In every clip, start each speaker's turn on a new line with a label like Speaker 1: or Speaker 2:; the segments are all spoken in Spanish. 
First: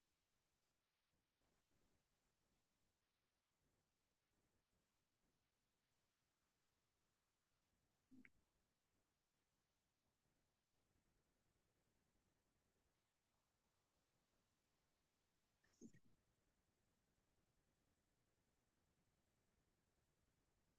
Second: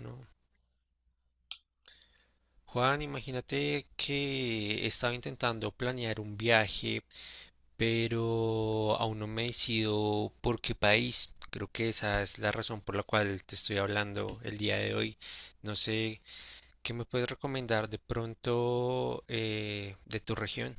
Speaker 1: ¿No? Juan, imagínate que estaba intentando planear un viaje, pero aún no me decido por qué país. Creo que esa es la razón por la cual te estoy hablando el día de hoy. No sé, ¿qué me puedes recomendar de pronto de tu región?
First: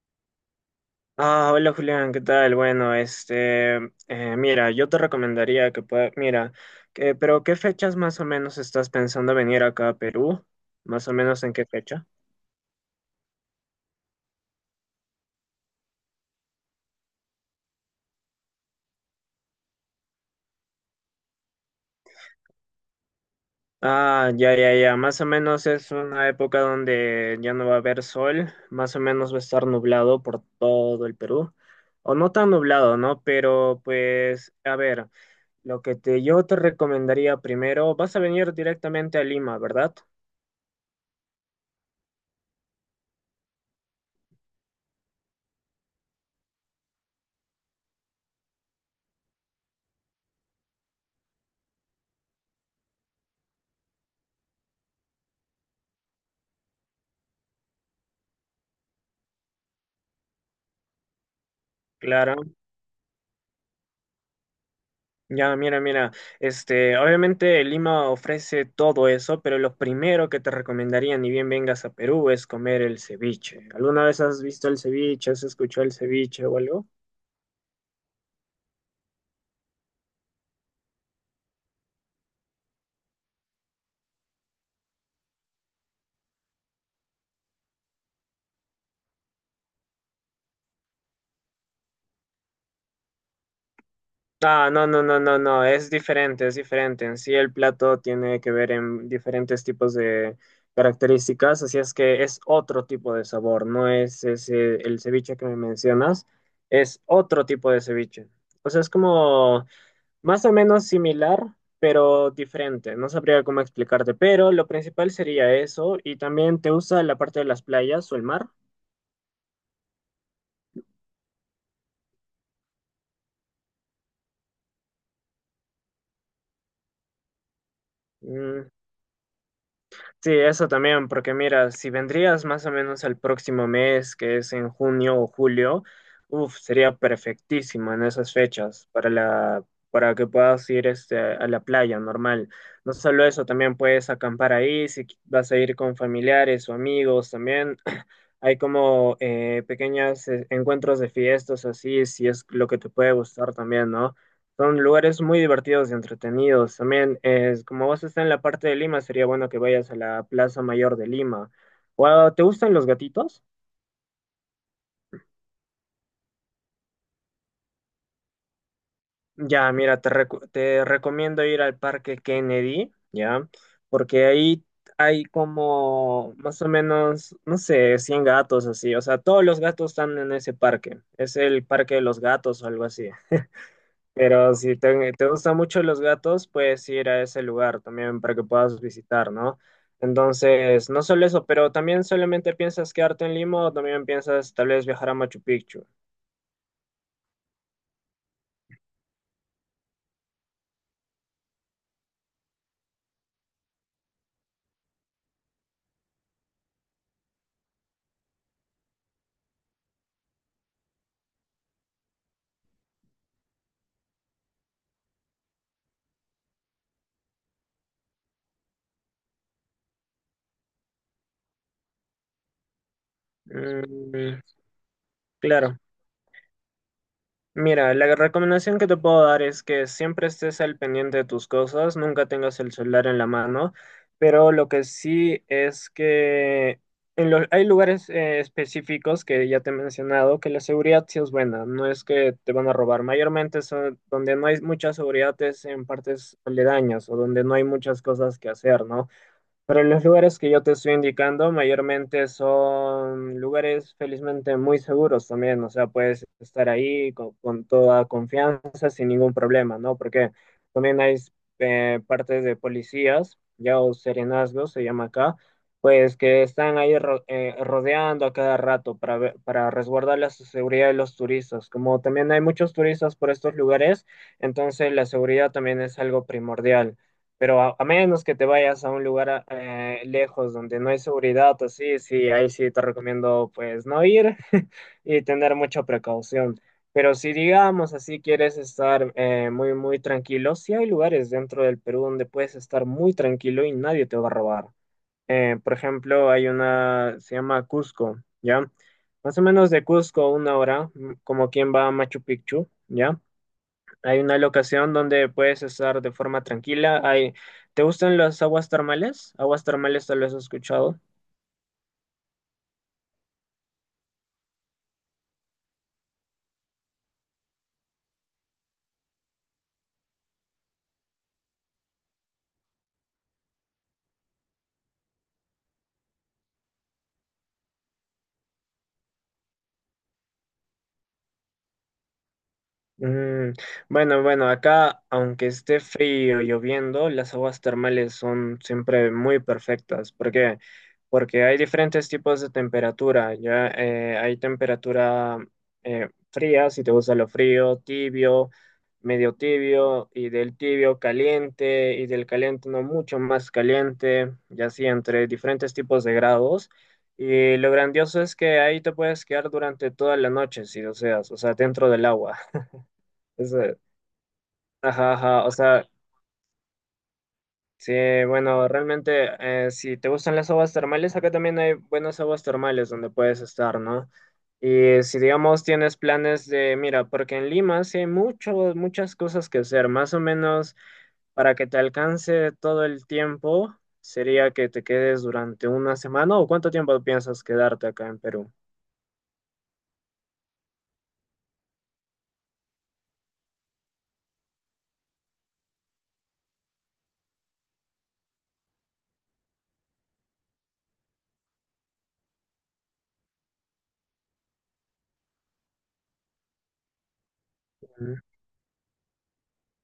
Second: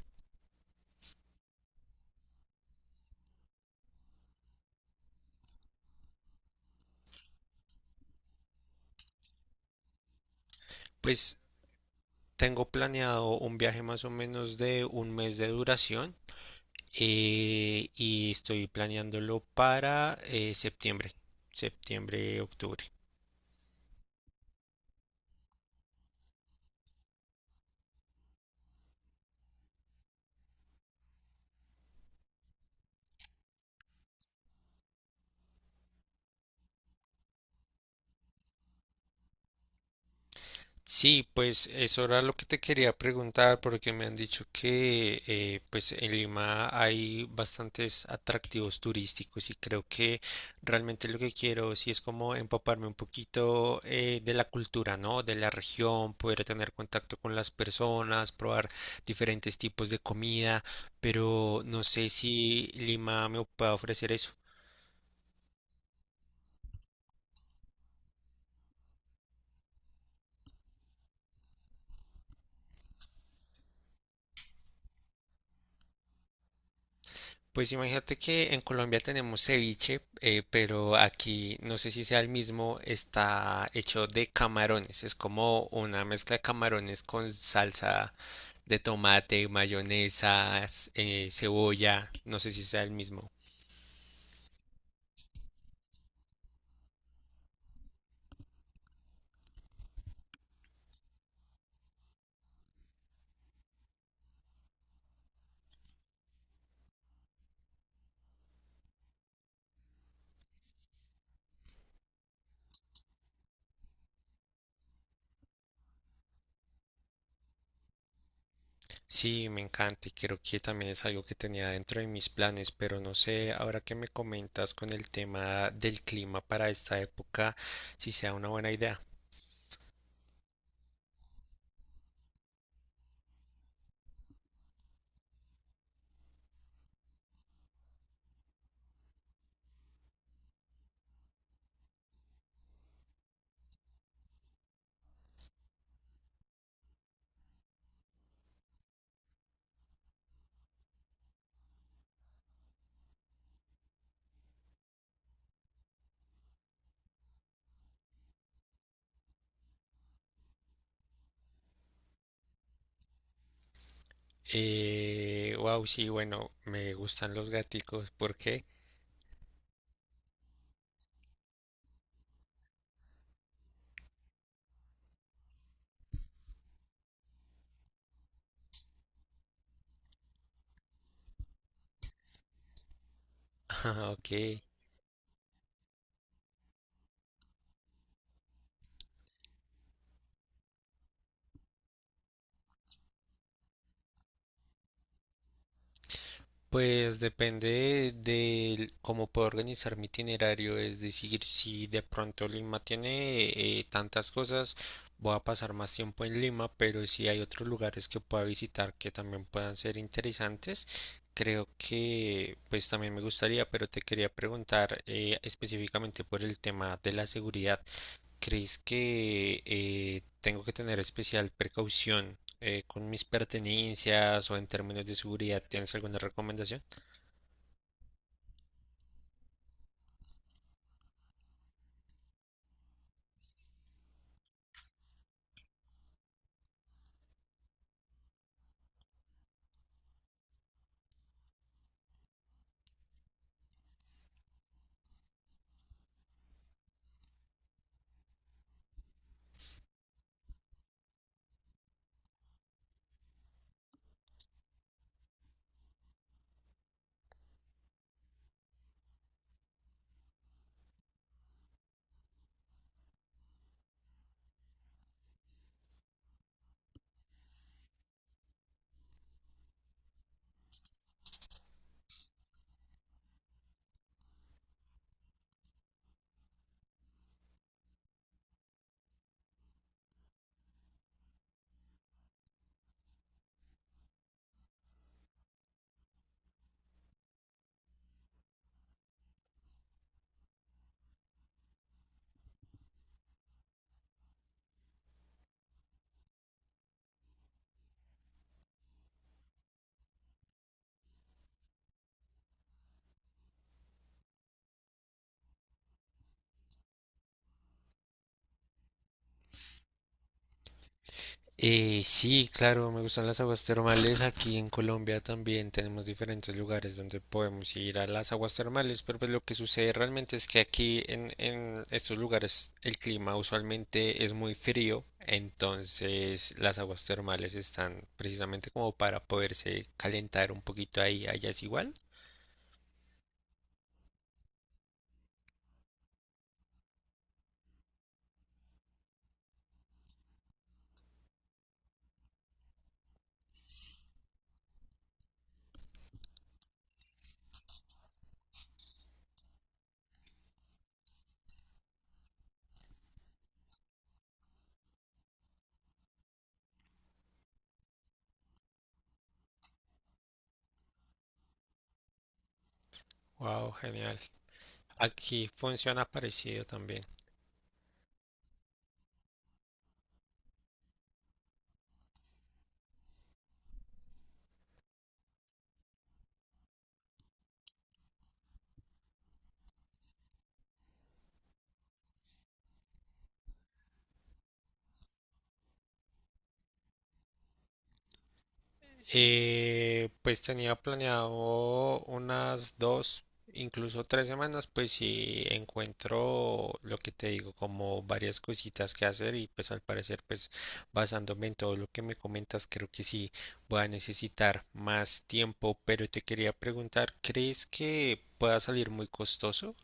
Speaker 2: Ah, hola Julián, ¿qué tal? Bueno, mira, yo te recomendaría que pueda, mira, que, pero ¿qué fechas más o menos estás pensando venir acá a Perú? ¿Más o
Speaker 1: Pues
Speaker 2: menos en qué fecha?
Speaker 1: tengo planeado un viaje más o menos de un mes de duración y estoy planeándolo para septiembre, septiembre, octubre.
Speaker 2: Ah, ya, ya, ya, más o menos es una época donde ya no va a haber sol, más o menos va a estar nublado por todo el Perú, o no tan nublado, ¿no? Pero pues, a ver. Lo que te, yo te recomendaría primero, vas a venir directamente a Lima, ¿verdad?
Speaker 1: Sí, pues eso era lo que te quería preguntar porque me han dicho que pues en Lima hay bastantes atractivos turísticos y creo que realmente lo que quiero sí es como empaparme un poquito de la cultura, ¿no? De la región, poder tener contacto con las personas, probar diferentes tipos de comida, pero no sé
Speaker 2: Claro.
Speaker 1: si Lima me puede ofrecer eso.
Speaker 2: Ya, mira, mira, obviamente Lima ofrece todo eso, pero lo primero que te recomendaría, ni bien vengas a Perú, es comer el ceviche. ¿Alguna vez has visto el ceviche? ¿Has escuchado el ceviche o algo?
Speaker 1: Pues imagínate que en Colombia tenemos ceviche, pero aquí no sé si sea el mismo, está hecho de camarones. Es como una mezcla de camarones con salsa de tomate, mayonesa, cebolla. No sé si sea el mismo.
Speaker 2: Ah, no, no, no, no, no, es diferente, es diferente. En sí el plato tiene que ver en diferentes tipos de características, así es que es otro tipo de sabor, no es ese, el ceviche que me mencionas, es otro tipo de ceviche. O sea, es como más o menos similar, pero diferente. No sabría cómo explicarte, pero lo principal sería eso. Y también te gusta la parte de las playas o el mar.
Speaker 1: Sí, me encanta y creo que también es algo que tenía dentro de mis planes, pero no sé, ahora que me comentas con el tema del clima para esta época, si sea una buena
Speaker 2: Mm,
Speaker 1: idea.
Speaker 2: sí, eso también, porque mira, si vendrías más o menos el próximo mes, que es en junio o julio, uf, sería perfectísimo en esas fechas para para que puedas ir a la playa normal. No solo eso, también puedes acampar ahí, si vas a ir con familiares o amigos también. Hay como pequeños encuentros de fiestas así, si es lo que te puede gustar también, ¿no? Son lugares muy divertidos y entretenidos. También, es, como vos estás en la parte de Lima, sería bueno que vayas a la Plaza Mayor de Lima. ¿Te gustan los gatitos?
Speaker 1: Wow, sí, bueno, me gustan los gaticos. ¿Por qué?
Speaker 2: Ya, mira, te recomiendo ir al Parque Kennedy, ¿ya? Porque ahí hay como más o menos, no sé, 100 gatos así. O sea, todos los gatos están en ese parque. Es el Parque de los Gatos o algo así.
Speaker 1: Ah,
Speaker 2: Pero
Speaker 1: ok.
Speaker 2: si te gustan mucho los gatos, puedes ir a ese lugar también para que puedas visitar, ¿no? Entonces, no solo eso, pero también solamente piensas quedarte en Lima o también piensas tal vez viajar a Machu Picchu.
Speaker 1: Pues depende de cómo puedo organizar mi itinerario. Es decir, si de pronto Lima tiene tantas cosas, voy a pasar más tiempo en Lima, pero si hay otros lugares que pueda visitar que también puedan ser interesantes, creo que pues también me gustaría, pero te quería preguntar específicamente por el tema de la seguridad. ¿Crees que tengo que tener especial precaución con mis
Speaker 2: Mm,
Speaker 1: pertenencias o en términos de seguridad?
Speaker 2: claro.
Speaker 1: ¿Tienes alguna recomendación?
Speaker 2: Mira, la recomendación que te puedo dar es que siempre estés al pendiente de tus cosas, nunca tengas el celular en la mano, pero lo que sí es que hay lugares específicos que ya te he mencionado que la seguridad sí es buena, no es que te van a robar. Mayormente son, donde no hay mucha seguridad es en partes aledañas o donde no hay muchas cosas que hacer, ¿no? Pero los lugares que yo te estoy indicando mayormente son lugares felizmente muy seguros también, o sea, puedes estar ahí con toda confianza, sin ningún problema, ¿no? Porque también hay partes de policías, ya o serenazgos se llama acá, pues que están ahí rodeando a cada rato para resguardar la seguridad de los turistas. Como también hay muchos turistas por estos lugares, entonces la seguridad también es algo primordial. Pero a menos que te vayas a un lugar lejos donde no hay seguridad, así, sí, sí, ahí sí te recomiendo pues no ir y tener mucha precaución. Pero si digamos así quieres estar muy, muy tranquilo, sí hay lugares dentro del Perú donde puedes estar muy tranquilo y nadie te va a robar. Por ejemplo, hay una, se llama Cusco, ¿ya? Más o menos de Cusco una hora, como quien va a Machu Picchu, ¿ya? Hay una locación donde puedes estar de forma tranquila. Hay. ¿Te gustan las aguas termales? Aguas termales tal vez has escuchado.
Speaker 1: Sí, claro, me gustan las aguas termales. Aquí en Colombia también tenemos diferentes lugares donde podemos ir a las aguas termales, pero pues lo que sucede realmente es que aquí en estos lugares el clima usualmente es muy frío. Entonces las aguas termales están precisamente como para poderse calentar un poquito ahí. ¿Allá es igual?
Speaker 2: Mm, bueno, bueno, acá, aunque esté frío, lloviendo, las aguas termales son siempre muy perfectas. ¿Por qué? Porque hay diferentes tipos de temperatura, ¿ya? Hay temperatura fría, si te gusta lo frío, tibio, medio tibio, y del tibio caliente, y del caliente no mucho más caliente, y así entre diferentes tipos de grados. Y lo grandioso es que ahí te puedes quedar durante toda la noche, si deseas, o sea, dentro del agua.
Speaker 1: Wow,
Speaker 2: Eso,
Speaker 1: genial.
Speaker 2: ajá, ajá,
Speaker 1: Aquí
Speaker 2: o sea,
Speaker 1: funciona parecido también.
Speaker 2: sí, bueno, realmente, si te gustan las aguas termales, acá también hay buenas aguas termales donde puedes estar, ¿no? Y si, digamos, tienes planes de, mira, porque en Lima sí hay mucho, muchas cosas que hacer, más o menos para que te alcance todo el tiempo, sería que te quedes durante una semana, ¿o cuánto tiempo piensas quedarte acá en Perú?
Speaker 1: Pues tenía planeado unas dos, incluso tres semanas, pues si encuentro lo que te digo, como varias cositas que hacer y pues al parecer, pues basándome en todo lo que me comentas, creo que sí voy a necesitar más tiempo, pero te quería preguntar, ¿crees que pueda salir muy costoso?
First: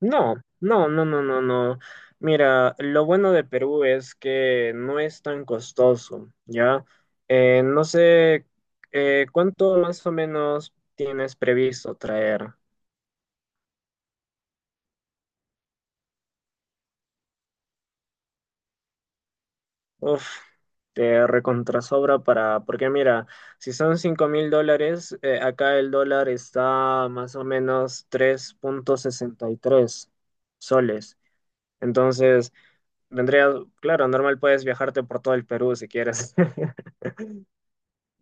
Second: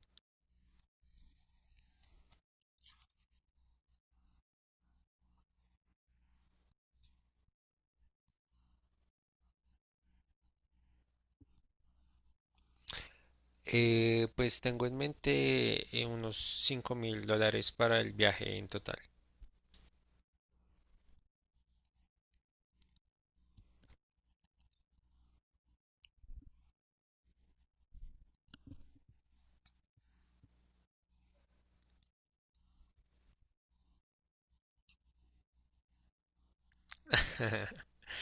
Speaker 2: No, no, no, no, no, no. Mira, lo bueno de Perú es que no es tan costoso, ¿ya? No sé cuánto más o menos tienes previsto traer.
Speaker 1: Pues tengo en mente unos $5000 para el viaje en total.
Speaker 2: Uf, te recontrasobra para, porque mira, si son 5000 dólares, acá el dólar está más o menos 3,63 soles. Entonces, vendría, claro, normal puedes viajarte por todo el Perú si quieres.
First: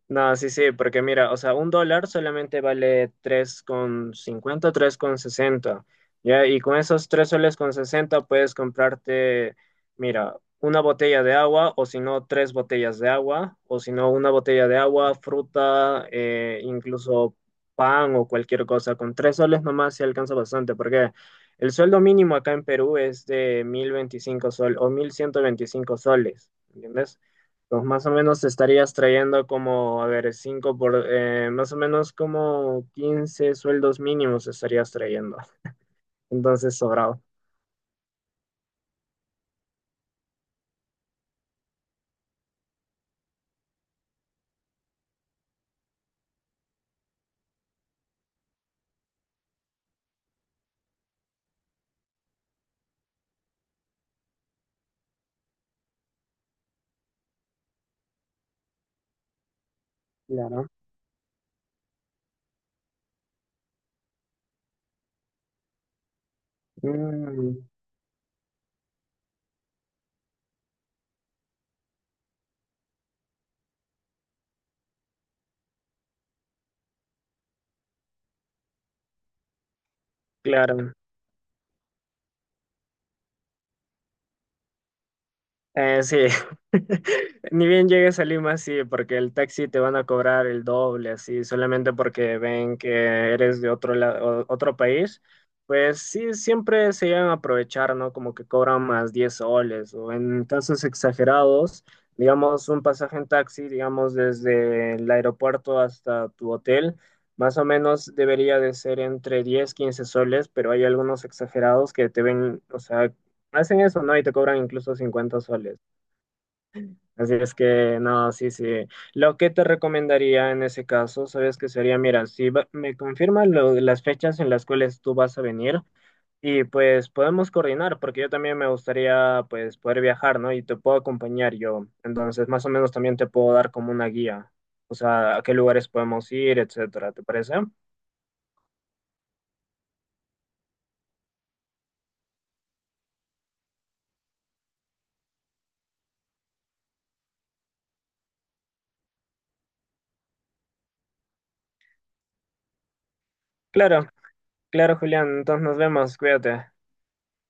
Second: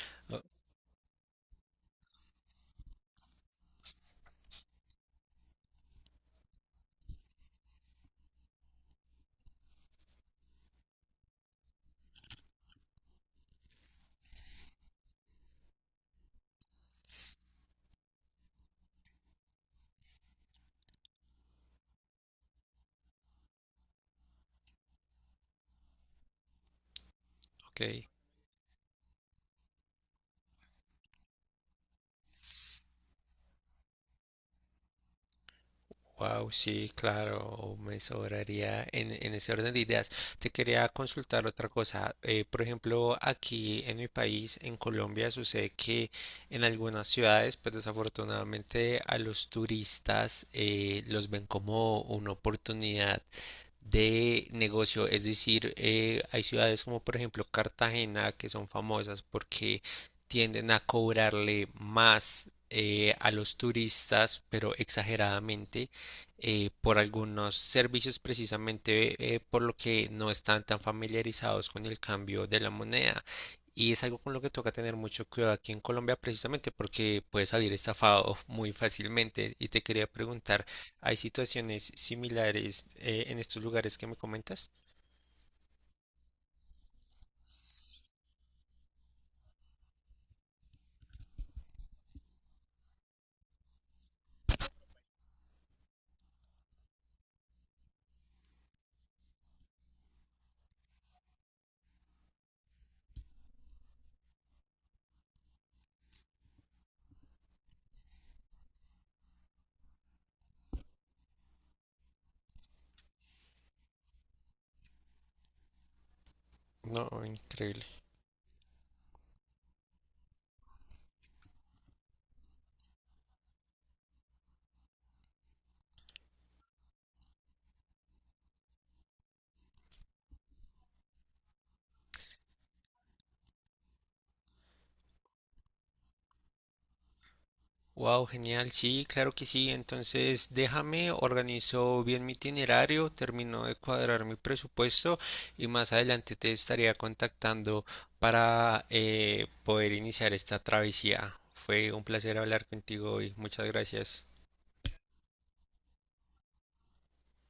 Speaker 2: No,
Speaker 1: Oh,
Speaker 2: sí, sí, porque mira, o sea, un dólar solamente vale tres tres con cincuenta, tres con sesenta, ¿ya? Y con esos 3,60 soles puedes comprarte, mira, una botella de agua, o si no, tres botellas de agua, o si no, una botella de agua, fruta, incluso pan o cualquier cosa. Con 3 soles nomás se alcanza bastante, porque el sueldo mínimo acá en Perú es de 1025 soles o 1125 soles, ¿entiendes? Pues más
Speaker 1: ok.
Speaker 2: o menos te estarías trayendo como, a ver, 5 por, más o menos como 15 sueldos mínimos estarías trayendo.
Speaker 1: Wow,
Speaker 2: Entonces,
Speaker 1: sí,
Speaker 2: sobrado.
Speaker 1: claro, me sobraría en ese orden de ideas. Te quería consultar otra cosa. Por ejemplo, aquí en mi país, en Colombia, sucede que en algunas ciudades, pues desafortunadamente a los turistas los ven como una oportunidad de negocio. Es decir, hay ciudades como por ejemplo Cartagena que son famosas porque
Speaker 2: Claro.
Speaker 1: tienden a cobrarle más a los turistas, pero exageradamente por algunos
Speaker 2: Mm,
Speaker 1: servicios precisamente por lo que no están tan familiarizados con el cambio de la moneda. Y es algo con lo que toca tener mucho cuidado aquí en Colombia precisamente porque puedes salir estafado muy fácilmente. Y te quería preguntar,
Speaker 2: claro.
Speaker 1: ¿hay situaciones similares en estos lugares que me comentas?
Speaker 2: Sí, ni bien llegues a Lima, sí, porque el taxi te van a cobrar el doble, así, solamente porque ven que eres de otro país, pues sí, siempre se llegan a aprovechar, ¿no? Como que cobran más 10 soles, o en casos exagerados, digamos, un pasaje en taxi, digamos, desde el aeropuerto hasta tu hotel, más o menos debería de ser entre 10 a 15 soles, pero hay algunos exagerados que te ven, o sea, hacen eso, ¿no? Y te cobran incluso 50 soles.
Speaker 1: No,
Speaker 2: Así es
Speaker 1: increíble.
Speaker 2: que no, sí, sí. Lo que te recomendaría en ese caso, sabes que sería, mira, si me confirman las fechas en las cuales tú vas a venir y pues podemos coordinar, porque yo también me gustaría pues poder viajar, ¿no? Y te puedo acompañar yo. Entonces, más o menos también te puedo dar como una guía, o sea, a qué lugares podemos ir, etcétera, ¿te parece?
Speaker 1: Wow, genial. Sí, claro que sí. Entonces, déjame, organizo bien mi itinerario, termino de cuadrar mi presupuesto y más adelante te estaría contactando para poder iniciar esta travesía. Fue un placer hablar contigo hoy. Muchas
Speaker 2: Claro,
Speaker 1: gracias.
Speaker 2: claro, Julián. Entonces nos vemos, cuídate.